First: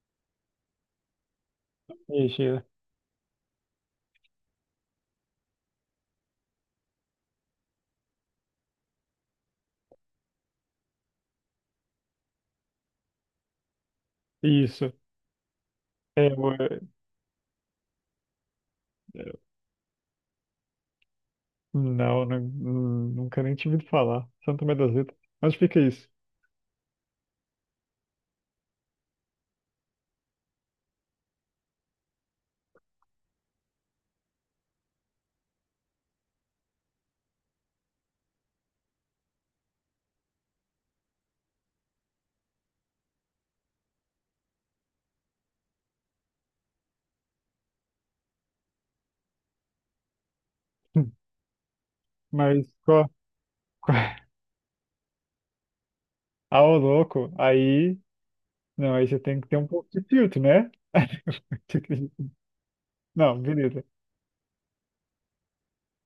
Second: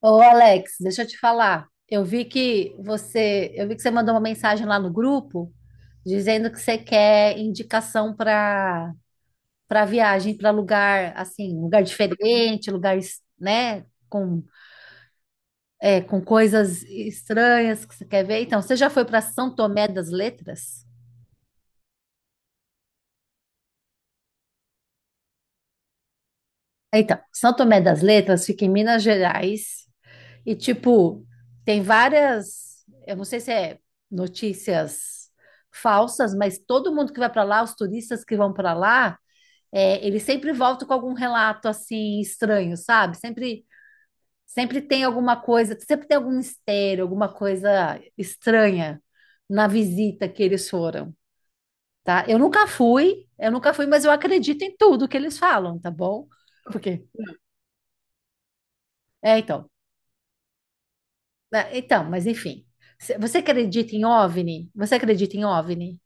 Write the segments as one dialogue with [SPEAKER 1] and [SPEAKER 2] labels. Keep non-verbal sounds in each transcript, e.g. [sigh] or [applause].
[SPEAKER 1] Ô, Alex, deixa eu te falar. Eu vi
[SPEAKER 2] Mexer.
[SPEAKER 1] que você, eu vi que você mandou uma mensagem lá no grupo dizendo que você quer indicação para viagem, para lugar assim, um lugar diferente, lugar, né, com
[SPEAKER 2] Isso.
[SPEAKER 1] é, com
[SPEAKER 2] É, eu-
[SPEAKER 1] coisas estranhas que você quer ver. Então, você já foi para
[SPEAKER 2] eu-
[SPEAKER 1] São Tomé das Letras?
[SPEAKER 2] não, nunca nem tive de falar. Santo Tomé das Letras. Onde fica isso?
[SPEAKER 1] Então, São Tomé das Letras fica em Minas Gerais. E, tipo, tem várias, eu não sei se é notícias falsas, mas todo mundo que vai para lá, os turistas que vão para lá, eles sempre voltam com algum relato assim estranho, sabe? Sempre tem alguma coisa, sempre tem algum mistério, alguma coisa estranha na visita que eles foram,
[SPEAKER 2] [laughs]
[SPEAKER 1] tá? Eu nunca
[SPEAKER 2] Mas qual,
[SPEAKER 1] fui, eu nunca fui, mas eu
[SPEAKER 2] qual...
[SPEAKER 1] acredito em tudo que eles falam, tá bom?
[SPEAKER 2] Ah, ô [laughs]
[SPEAKER 1] Porque,
[SPEAKER 2] louco, aí. Não, aí você tem que ter um
[SPEAKER 1] então,
[SPEAKER 2] pouco de filtro, né?
[SPEAKER 1] Ah, mas
[SPEAKER 2] [laughs]
[SPEAKER 1] enfim. Você
[SPEAKER 2] Não, beleza.
[SPEAKER 1] acredita em OVNI? Você acredita em OVNI?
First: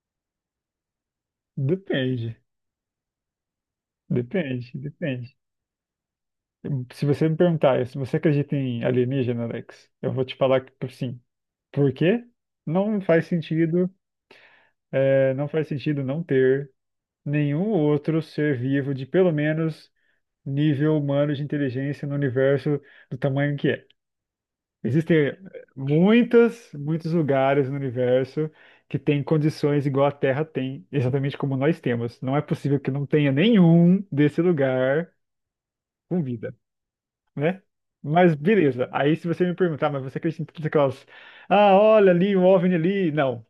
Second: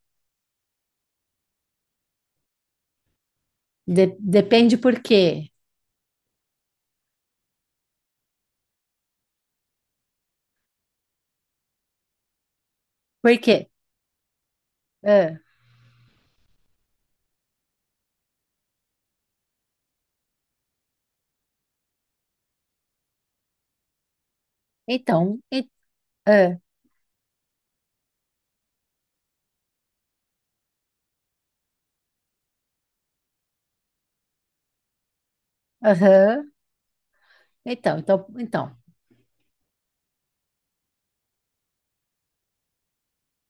[SPEAKER 2] Depende. Depende,
[SPEAKER 1] Depende por
[SPEAKER 2] depende.
[SPEAKER 1] quê.
[SPEAKER 2] Se você me perguntar, se você acredita em alienígena, Alex, eu vou te falar que sim. Por quê? Não faz
[SPEAKER 1] Por quê?
[SPEAKER 2] sentido,
[SPEAKER 1] Ah,
[SPEAKER 2] não faz sentido não ter nenhum outro ser vivo de pelo menos nível humano de inteligência no universo do tamanho que é. Existem
[SPEAKER 1] então, ah,
[SPEAKER 2] muitos lugares no universo que têm condições igual a Terra tem, exatamente como nós temos. Não é possível que não tenha nenhum desse lugar com
[SPEAKER 1] aham.
[SPEAKER 2] vida, né?
[SPEAKER 1] Então, então,
[SPEAKER 2] Mas
[SPEAKER 1] então.
[SPEAKER 2] beleza. Aí se você me perguntar, mas você acredita em todas aquelas, ah, olha ali, o OVNI ali. Não.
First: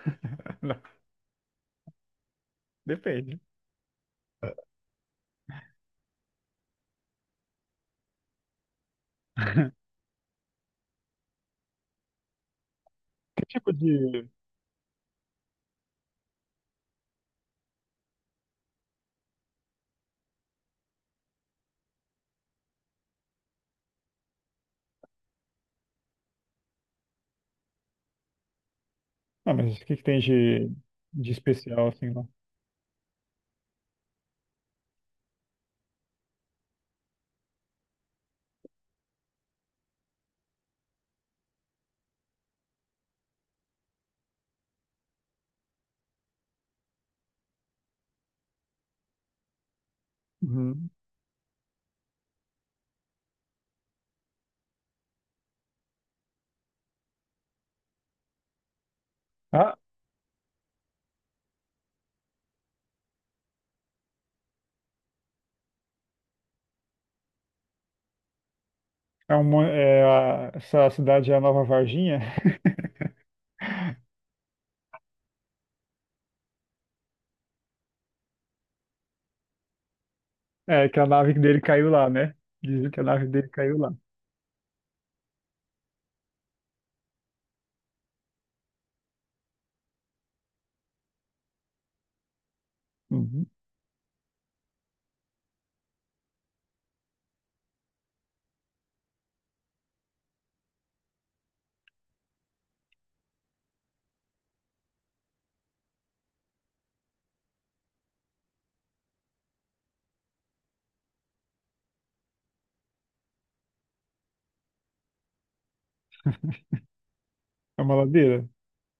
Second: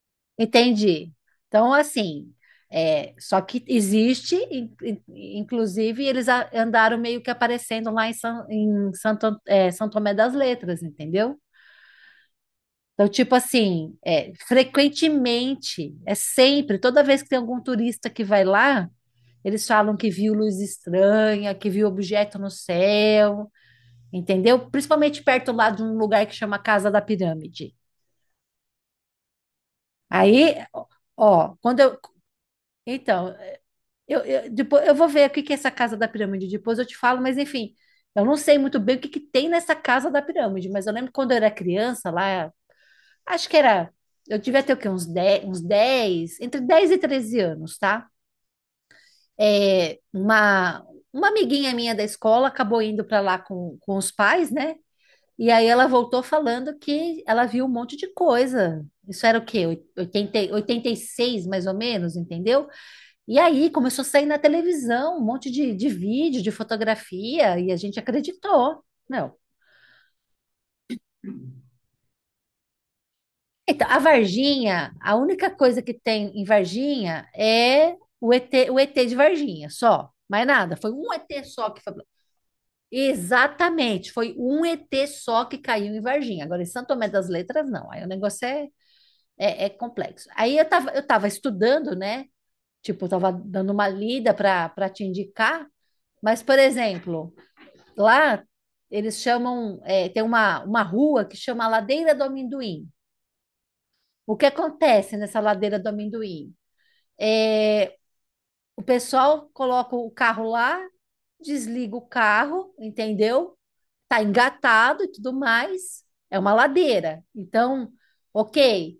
[SPEAKER 2] [laughs] Não,
[SPEAKER 1] Entendi. Então, assim, só
[SPEAKER 2] depende.
[SPEAKER 1] que existe, inclusive, eles andaram meio que aparecendo lá em, San, em Santo, An- é, São
[SPEAKER 2] [laughs]
[SPEAKER 1] Tomé das Letras, entendeu? Então, tipo
[SPEAKER 2] Que tipo
[SPEAKER 1] assim,
[SPEAKER 2] de
[SPEAKER 1] frequentemente, sempre, toda vez que tem algum turista que vai lá, eles falam que viu luz estranha, que viu objeto no céu, entendeu? Principalmente perto lá de um lugar que chama Casa da Pirâmide.
[SPEAKER 2] Ah, mas o que que tem
[SPEAKER 1] Aí,
[SPEAKER 2] de
[SPEAKER 1] ó,
[SPEAKER 2] especial assim lá?
[SPEAKER 1] então, depois eu vou ver o que que é essa Casa da Pirâmide, depois eu te falo, mas enfim, eu não sei muito bem o que que tem nessa Casa da Pirâmide, mas eu lembro que quando eu era criança lá, acho que era. Eu devia ter o quê? Uns 10, uns 10, entre 10 e 13 anos, tá? É, uma,
[SPEAKER 2] Uhum.
[SPEAKER 1] uma amiguinha minha da escola acabou indo para lá com os pais, né? E aí ela voltou falando que ela viu um monte de coisa. Isso era o
[SPEAKER 2] Ah,
[SPEAKER 1] quê? 86, mais ou menos, entendeu? E aí começou a sair na televisão um monte de vídeo, de fotografia, e a gente acreditou. Não.
[SPEAKER 2] é uma, essa cidade é a Nova Varginha. [laughs]
[SPEAKER 1] Então, a Varginha, a única coisa que tem em Varginha é o ET, o ET de Varginha, só. Mais nada.
[SPEAKER 2] É
[SPEAKER 1] Foi
[SPEAKER 2] que a
[SPEAKER 1] um
[SPEAKER 2] nave
[SPEAKER 1] ET
[SPEAKER 2] dele
[SPEAKER 1] só que
[SPEAKER 2] caiu
[SPEAKER 1] foi.
[SPEAKER 2] lá, né? Dizem que a nave dele caiu lá.
[SPEAKER 1] Exatamente, foi um ET só que caiu em Varginha. Agora, em Santo Tomé das Letras, não. Aí o negócio é complexo. Aí eu tava estudando, né? Tipo, eu tava
[SPEAKER 2] Uhum.
[SPEAKER 1] dando uma lida para te indicar. Mas, por exemplo, lá eles chamam, tem uma rua que chama Ladeira do Amendoim. O que acontece nessa ladeira do amendoim? É, o pessoal coloca o carro lá, desliga o carro, entendeu? Tá engatado e tudo mais. É uma ladeira.
[SPEAKER 2] É
[SPEAKER 1] Então,
[SPEAKER 2] uma ladeira?
[SPEAKER 1] ok.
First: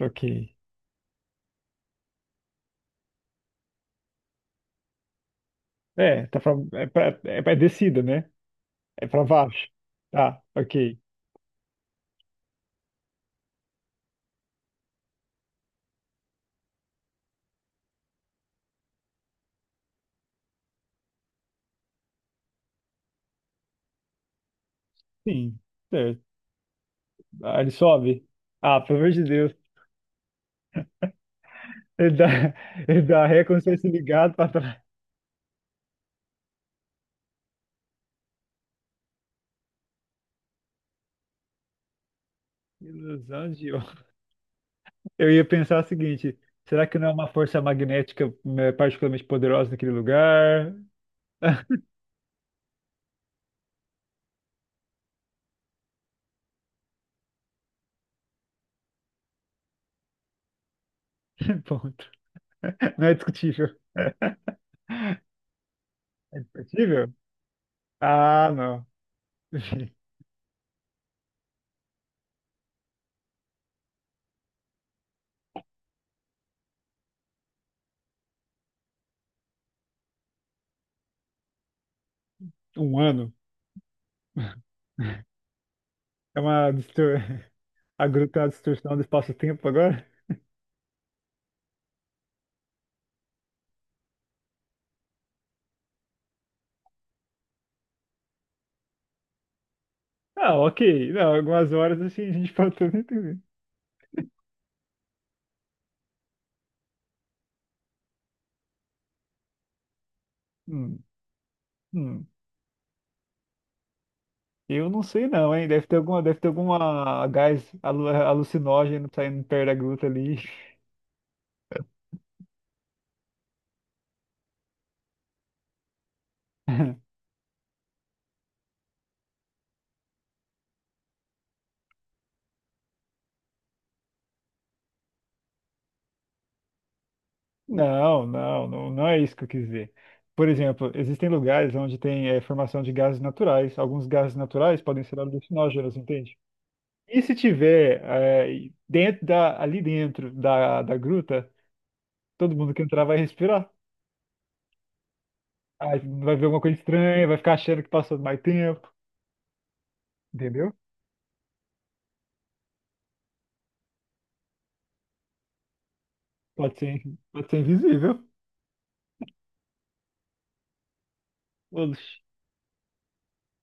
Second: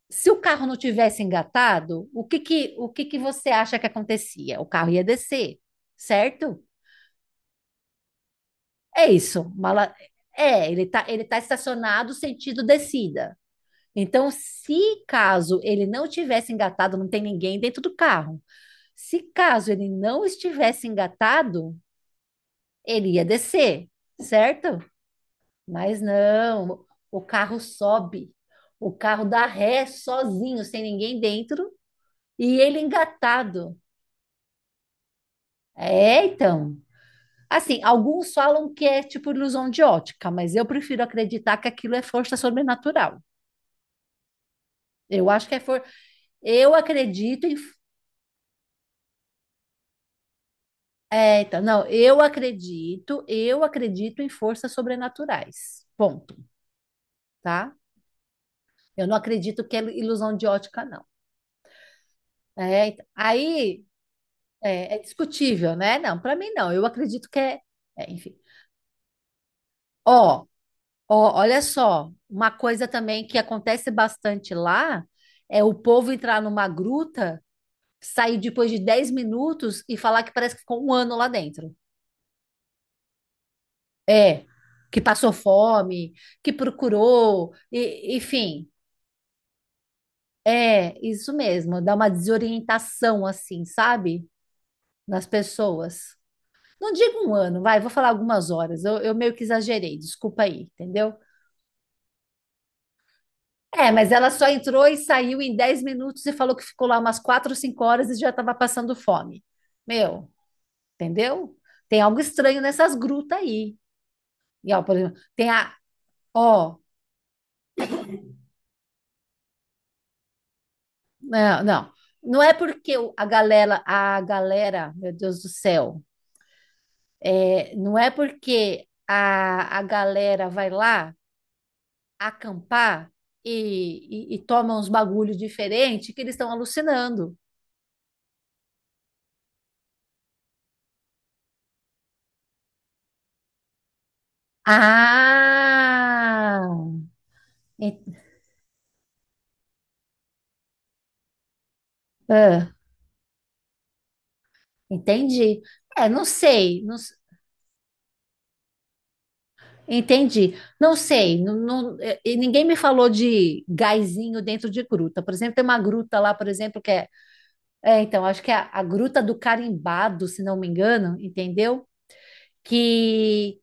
[SPEAKER 2] Ok.
[SPEAKER 1] Se o carro não tivesse engatado, o que que você acha que acontecia? O carro ia descer,
[SPEAKER 2] É, tá pra,
[SPEAKER 1] certo?
[SPEAKER 2] é descida, né? É
[SPEAKER 1] É
[SPEAKER 2] pra
[SPEAKER 1] isso.
[SPEAKER 2] baixo. Tá,
[SPEAKER 1] Ele
[SPEAKER 2] ok.
[SPEAKER 1] tá, ele tá estacionado sentido descida. Então, se caso ele não tivesse engatado, não tem ninguém dentro do carro. Se caso ele não estivesse engatado, ele ia descer, certo?
[SPEAKER 2] Sim,
[SPEAKER 1] Mas
[SPEAKER 2] certo.
[SPEAKER 1] não, o carro
[SPEAKER 2] Ah, ele sobe.
[SPEAKER 1] sobe,
[SPEAKER 2] Ah,
[SPEAKER 1] o
[SPEAKER 2] pelo amor
[SPEAKER 1] carro
[SPEAKER 2] de
[SPEAKER 1] dá
[SPEAKER 2] Deus.
[SPEAKER 1] ré sozinho, sem ninguém dentro,
[SPEAKER 2] Ele dá,
[SPEAKER 1] e ele
[SPEAKER 2] [laughs] ele dá ré como se
[SPEAKER 1] engatado.
[SPEAKER 2] fosse ligado pra trás.
[SPEAKER 1] É, então. Assim, alguns falam que é tipo ilusão de ótica, mas eu prefiro acreditar que aquilo é força sobrenatural.
[SPEAKER 2] Ilusão de
[SPEAKER 1] Eu
[SPEAKER 2] Eu ia
[SPEAKER 1] acho que é for...
[SPEAKER 2] pensar o seguinte:
[SPEAKER 1] Eu
[SPEAKER 2] será que não é uma
[SPEAKER 1] acredito em.
[SPEAKER 2] força magnética, né, particularmente poderosa naquele lugar?
[SPEAKER 1] É, então, não,
[SPEAKER 2] [laughs]
[SPEAKER 1] eu acredito em forças sobrenaturais. Ponto, tá? Eu não acredito que é ilusão de ótica, não.
[SPEAKER 2] Ponto.
[SPEAKER 1] É, então,
[SPEAKER 2] Não é discutível.
[SPEAKER 1] aí é discutível, né? Não, para
[SPEAKER 2] É
[SPEAKER 1] mim não. Eu
[SPEAKER 2] discutível?
[SPEAKER 1] acredito que enfim.
[SPEAKER 2] Ah, não. [laughs] Enfim,
[SPEAKER 1] Ó, olha só, uma coisa também que acontece bastante lá é o povo entrar numa gruta, sair depois de 10 minutos e falar que parece que ficou um ano lá dentro.
[SPEAKER 2] um ano.
[SPEAKER 1] É, que passou fome,
[SPEAKER 2] É
[SPEAKER 1] que
[SPEAKER 2] uma distor...
[SPEAKER 1] procurou,
[SPEAKER 2] a gruta é uma
[SPEAKER 1] enfim.
[SPEAKER 2] distorção do espaço-tempo agora?
[SPEAKER 1] É, isso mesmo, dá uma desorientação assim, sabe? Nas pessoas. Não digo um ano, vai, vou falar algumas horas. Eu meio que exagerei, desculpa
[SPEAKER 2] Ah,
[SPEAKER 1] aí,
[SPEAKER 2] ok.
[SPEAKER 1] entendeu?
[SPEAKER 2] Não, algumas horas assim a gente pode também entender.
[SPEAKER 1] É, mas ela só entrou e saiu em 10 minutos e falou que ficou lá umas 4 ou 5 horas e já estava passando fome. Meu,
[SPEAKER 2] Hum,
[SPEAKER 1] entendeu? Tem algo
[SPEAKER 2] hum.
[SPEAKER 1] estranho nessas grutas aí. E, ó,
[SPEAKER 2] Eu
[SPEAKER 1] por
[SPEAKER 2] não
[SPEAKER 1] exemplo,
[SPEAKER 2] sei
[SPEAKER 1] tem
[SPEAKER 2] não, hein?
[SPEAKER 1] a.
[SPEAKER 2] Deve ter
[SPEAKER 1] Ó,
[SPEAKER 2] alguma gás alucinógeno saindo perto da gruta ali.
[SPEAKER 1] não, não. Não é porque meu Deus do céu,
[SPEAKER 2] [laughs]
[SPEAKER 1] não é porque a galera vai lá acampar e tomam uns bagulhos diferentes que eles estão alucinando.
[SPEAKER 2] Não, não, não, não é isso que eu quis dizer. Por exemplo, existem lugares onde tem formação de gases naturais. Alguns gases naturais podem ser alucinógenos, entende?
[SPEAKER 1] Ah,
[SPEAKER 2] E se tiver
[SPEAKER 1] en-
[SPEAKER 2] ali dentro da, da gruta, todo
[SPEAKER 1] ah,
[SPEAKER 2] mundo que entrar vai respirar.
[SPEAKER 1] entendi.
[SPEAKER 2] Aí
[SPEAKER 1] Não
[SPEAKER 2] vai ver alguma coisa
[SPEAKER 1] sei,
[SPEAKER 2] estranha, vai ficar achando que passou mais tempo,
[SPEAKER 1] entendi.
[SPEAKER 2] entendeu?
[SPEAKER 1] Não sei, e ninguém me falou de gásinho dentro de gruta. Por exemplo, tem uma gruta lá, por
[SPEAKER 2] Pode
[SPEAKER 1] exemplo,
[SPEAKER 2] ser, pode ser invisível.
[SPEAKER 1] então, acho que é a Gruta do Carimbado, se não me engano, entendeu?
[SPEAKER 2] Oxi.
[SPEAKER 1] Que,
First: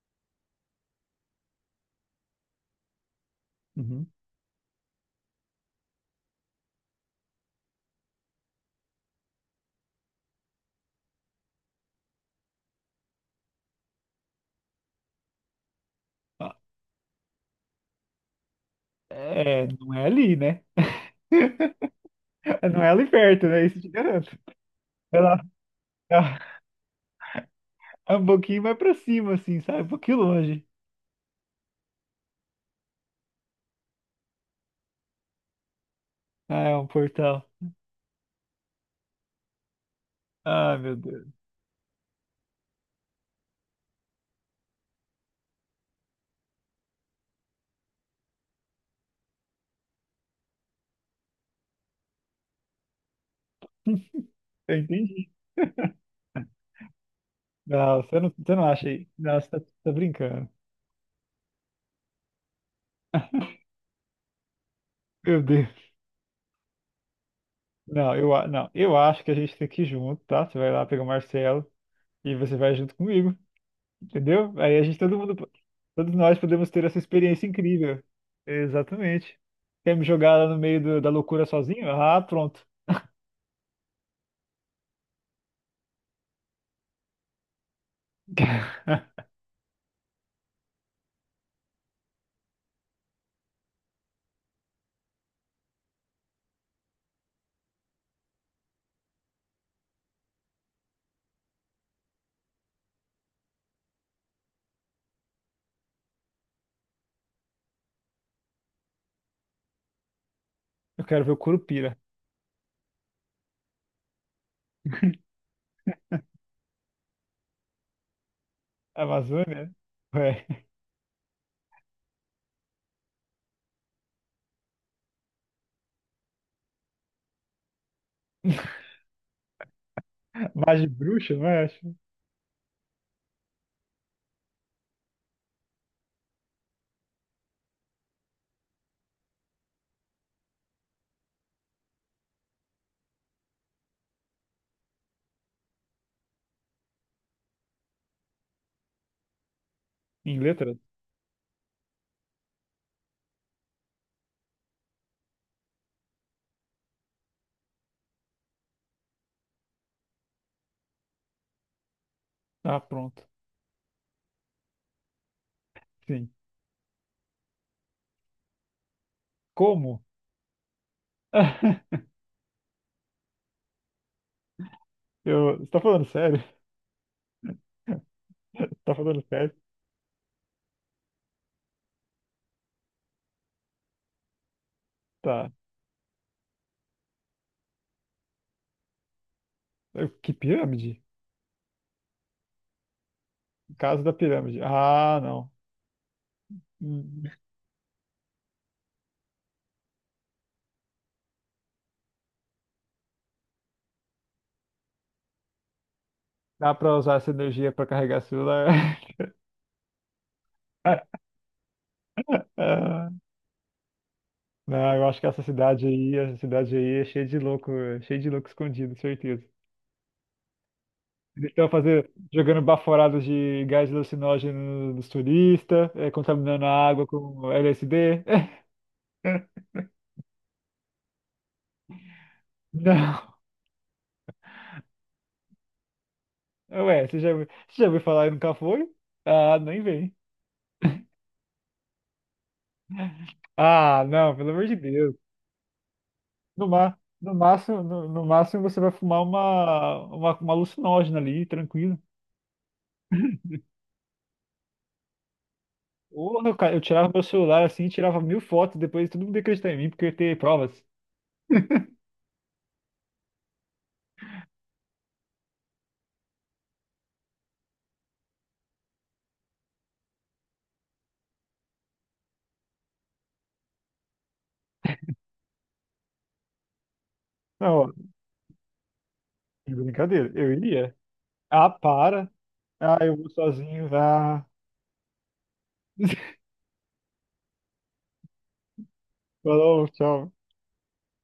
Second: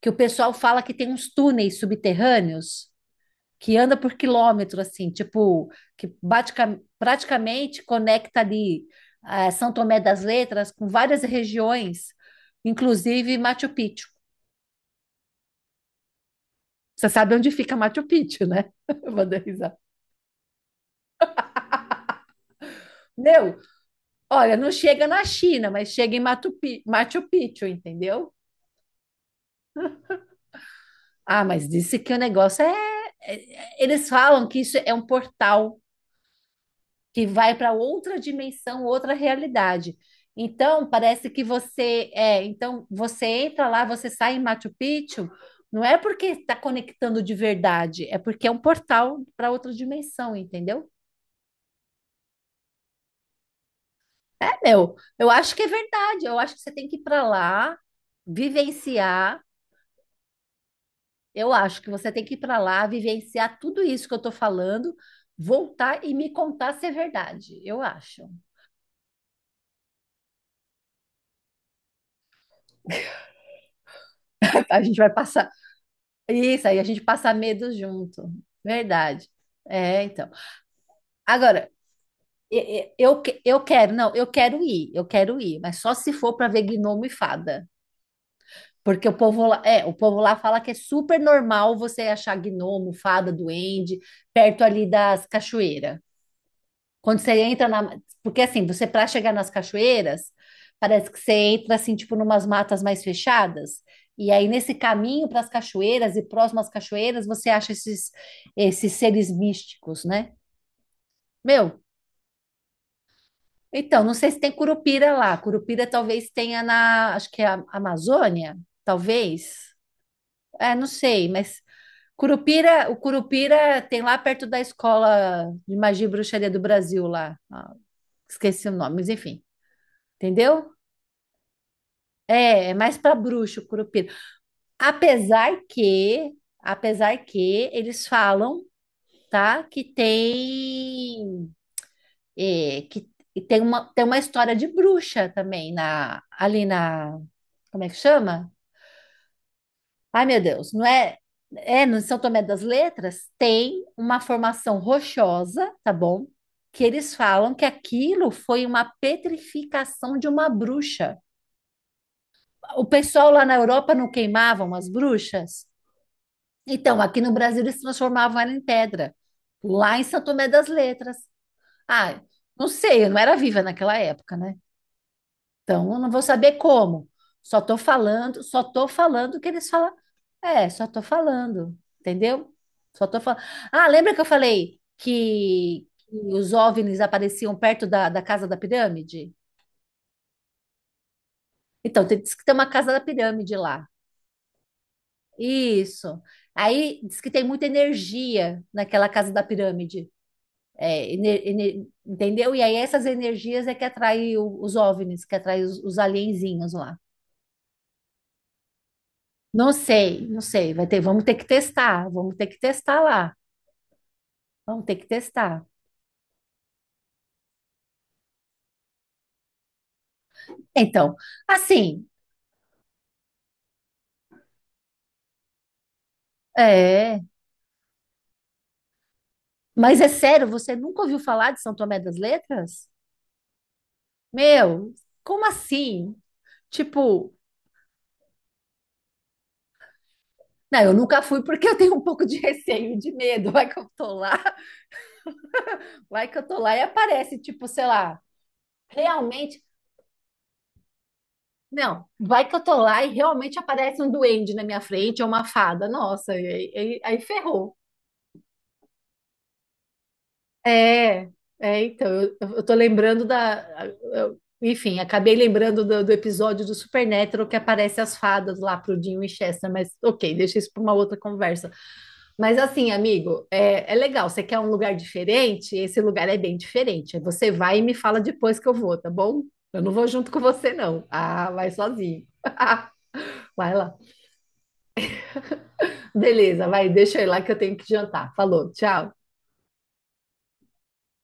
[SPEAKER 1] que o pessoal fala que tem uns túneis subterrâneos. Que anda
[SPEAKER 2] Uhum.
[SPEAKER 1] por quilômetro, assim, tipo, praticamente conecta ali São Tomé das Letras com várias regiões, inclusive Machu Picchu.
[SPEAKER 2] Ah,
[SPEAKER 1] Você sabe onde fica Machu Picchu, né? [laughs] Eu vou dar
[SPEAKER 2] é,
[SPEAKER 1] risada.
[SPEAKER 2] não é ali, né? [laughs] Não é ali perto,
[SPEAKER 1] Meu,
[SPEAKER 2] né? Isso eu te garanto.
[SPEAKER 1] olha, não chega
[SPEAKER 2] Vai
[SPEAKER 1] na
[SPEAKER 2] lá.
[SPEAKER 1] China, mas chega em
[SPEAKER 2] [laughs]
[SPEAKER 1] Machu Picchu,
[SPEAKER 2] É um
[SPEAKER 1] entendeu?
[SPEAKER 2] pouquinho mais pra cima, assim, sabe? Um pouquinho longe.
[SPEAKER 1] Ah, mas disse que o negócio é. Eles falam que isso é um portal
[SPEAKER 2] Ah, é um
[SPEAKER 1] que
[SPEAKER 2] portal.
[SPEAKER 1] vai para outra dimensão, outra realidade.
[SPEAKER 2] Ah,
[SPEAKER 1] Então,
[SPEAKER 2] meu Deus.
[SPEAKER 1] parece que você então você entra lá, você sai em Machu Picchu, não é porque está conectando de verdade, é porque é um portal para outra dimensão, entendeu? É,
[SPEAKER 2] Eu
[SPEAKER 1] meu,
[SPEAKER 2] entendi.
[SPEAKER 1] eu acho que é verdade. Eu acho que você tem que ir para lá,
[SPEAKER 2] Não, você não, você não acha aí. Não,
[SPEAKER 1] vivenciar.
[SPEAKER 2] você tá, tá brincando.
[SPEAKER 1] Eu acho que você tem que ir para lá, vivenciar tudo isso que eu estou falando,
[SPEAKER 2] Meu Deus.
[SPEAKER 1] voltar e me contar se é verdade. Eu acho.
[SPEAKER 2] Não, eu acho que a gente tem que ir junto, tá? Você vai lá pegar o Marcelo e você vai junto comigo, entendeu? Aí
[SPEAKER 1] A
[SPEAKER 2] a
[SPEAKER 1] gente
[SPEAKER 2] gente,
[SPEAKER 1] vai
[SPEAKER 2] todo mundo,
[SPEAKER 1] passar.
[SPEAKER 2] todos nós
[SPEAKER 1] Isso,
[SPEAKER 2] podemos
[SPEAKER 1] aí a
[SPEAKER 2] ter essa
[SPEAKER 1] gente passa
[SPEAKER 2] experiência
[SPEAKER 1] medo
[SPEAKER 2] incrível.
[SPEAKER 1] junto. Verdade.
[SPEAKER 2] Exatamente. Quer
[SPEAKER 1] É,
[SPEAKER 2] me
[SPEAKER 1] então.
[SPEAKER 2] jogar lá no meio da loucura
[SPEAKER 1] Agora,
[SPEAKER 2] sozinho? Ah, pronto.
[SPEAKER 1] eu quero, não, eu quero ir, mas só se for para ver gnomo e fada. Porque o
[SPEAKER 2] [laughs]
[SPEAKER 1] povo lá, é, o povo lá fala que é super normal você achar gnomo, fada, duende, perto ali das cachoeiras. Quando você entra na. Porque assim, você para chegar nas cachoeiras, parece que você entra assim, tipo, numas matas mais fechadas. E aí, nesse caminho para as cachoeiras e próximas às cachoeiras, você acha esses seres místicos, né?
[SPEAKER 2] Eu quero ver o
[SPEAKER 1] Meu,
[SPEAKER 2] Curupira.
[SPEAKER 1] então, não sei se tem Curupira lá.
[SPEAKER 2] [laughs]
[SPEAKER 1] Curupira talvez tenha na, acho que é a Amazônia,
[SPEAKER 2] Amazônia?
[SPEAKER 1] talvez.
[SPEAKER 2] Ué.
[SPEAKER 1] É, não sei, mas o Curupira tem lá perto da escola de magia e bruxaria do Brasil lá. Ah, esqueci o nome, mas enfim, entendeu?
[SPEAKER 2] Magia de bruxa, não é? Acho.
[SPEAKER 1] É mais para bruxo, Curupira. Apesar que eles falam, tá, que tem, que tem uma história de bruxa também na, ali na, como é que chama? Ai, meu
[SPEAKER 2] Em
[SPEAKER 1] Deus,
[SPEAKER 2] letras?
[SPEAKER 1] não é, é no São Tomé das Letras tem uma formação rochosa, tá bom? Que eles falam que aquilo foi uma petrificação de uma bruxa.
[SPEAKER 2] Ah,
[SPEAKER 1] O
[SPEAKER 2] pronto.
[SPEAKER 1] pessoal lá na Europa não queimavam as bruxas?
[SPEAKER 2] Sim.
[SPEAKER 1] Então, aqui no Brasil eles transformavam ela em pedra, lá
[SPEAKER 2] Como?
[SPEAKER 1] em São Tomé das Letras.
[SPEAKER 2] [laughs]
[SPEAKER 1] Ah, não sei, eu não era viva naquela época, né?
[SPEAKER 2] Eu... Você tá
[SPEAKER 1] Então, eu
[SPEAKER 2] falando
[SPEAKER 1] não vou
[SPEAKER 2] sério?
[SPEAKER 1] saber como. Só
[SPEAKER 2] [laughs]
[SPEAKER 1] tô
[SPEAKER 2] Tá falando
[SPEAKER 1] falando o que
[SPEAKER 2] sério?
[SPEAKER 1] eles falam. É, só tô falando, entendeu? Só tô falando. Ah, lembra que eu falei
[SPEAKER 2] Tá.
[SPEAKER 1] que os OVNIs apareciam perto da casa da pirâmide?
[SPEAKER 2] Que pirâmide?
[SPEAKER 1] Então, diz que tem uma casa da pirâmide lá.
[SPEAKER 2] Caso da pirâmide. Ah, não.
[SPEAKER 1] Isso. Aí diz
[SPEAKER 2] Hum,
[SPEAKER 1] que tem muita energia naquela casa da pirâmide. É, entendeu? E aí essas energias é que atrai os OVNIs, que atrai os alienzinhos
[SPEAKER 2] dá pra
[SPEAKER 1] lá.
[SPEAKER 2] usar essa energia pra carregar celular?
[SPEAKER 1] Não sei, não sei, vai ter,
[SPEAKER 2] [laughs]
[SPEAKER 1] vamos ter que testar, vamos ter que testar
[SPEAKER 2] Ah,
[SPEAKER 1] lá, vamos
[SPEAKER 2] não,
[SPEAKER 1] ter que
[SPEAKER 2] eu acho que
[SPEAKER 1] testar.
[SPEAKER 2] essa cidade aí é cheia de louco, é cheia de louco escondido, certeza.
[SPEAKER 1] Então,
[SPEAKER 2] Eles estão
[SPEAKER 1] assim,
[SPEAKER 2] fazendo, jogando baforados de gás alucinógeno nos turistas, é, contaminando a água
[SPEAKER 1] é,
[SPEAKER 2] com LSD. [laughs]
[SPEAKER 1] mas é sério, você nunca ouviu falar de São Tomé das Letras?
[SPEAKER 2] Não.
[SPEAKER 1] Meu, como assim?
[SPEAKER 2] Ué,
[SPEAKER 1] Tipo,
[SPEAKER 2] você já ouviu falar e nunca foi? Ah, nem vem.
[SPEAKER 1] não, eu nunca fui porque eu tenho um pouco de receio, de medo, vai que eu
[SPEAKER 2] Ah,
[SPEAKER 1] tô
[SPEAKER 2] não,
[SPEAKER 1] lá,
[SPEAKER 2] pelo amor de Deus.
[SPEAKER 1] vai que eu tô lá e
[SPEAKER 2] No
[SPEAKER 1] aparece, tipo,
[SPEAKER 2] máximo,
[SPEAKER 1] sei lá,
[SPEAKER 2] no máximo você vai fumar
[SPEAKER 1] realmente
[SPEAKER 2] uma alucinógena ali, tranquilo.
[SPEAKER 1] não, vai que eu tô lá e realmente aparece um duende na minha frente ou uma fada. Nossa,
[SPEAKER 2] Ou,
[SPEAKER 1] e
[SPEAKER 2] meu
[SPEAKER 1] aí,
[SPEAKER 2] cara, eu tirava
[SPEAKER 1] aí
[SPEAKER 2] meu celular
[SPEAKER 1] ferrou.
[SPEAKER 2] assim, tirava mil fotos, depois todo mundo ia acreditar em mim porque eu ia ter provas.
[SPEAKER 1] É, então, eu tô lembrando da. Enfim, acabei lembrando do episódio do Supernatural que aparece as fadas lá pro Dean Winchester, mas ok, deixa isso para uma outra conversa. Mas assim, amigo, é legal, você quer um lugar diferente? Esse lugar é bem diferente. Aí você
[SPEAKER 2] Não,
[SPEAKER 1] vai e
[SPEAKER 2] ó,
[SPEAKER 1] me fala depois que eu vou, tá bom?
[SPEAKER 2] de
[SPEAKER 1] Eu não vou junto
[SPEAKER 2] brincadeira,
[SPEAKER 1] com
[SPEAKER 2] eu
[SPEAKER 1] você,
[SPEAKER 2] iria.
[SPEAKER 1] não. Ah,
[SPEAKER 2] Ah,
[SPEAKER 1] vai sozinho.
[SPEAKER 2] para.
[SPEAKER 1] [laughs]
[SPEAKER 2] Ah, eu vou
[SPEAKER 1] Vai
[SPEAKER 2] sozinho,
[SPEAKER 1] lá.
[SPEAKER 2] vá. [laughs]
[SPEAKER 1] Beleza, vai, deixa eu ir lá que eu tenho que jantar. Falou, tchau.
[SPEAKER 2] Falou, tchau.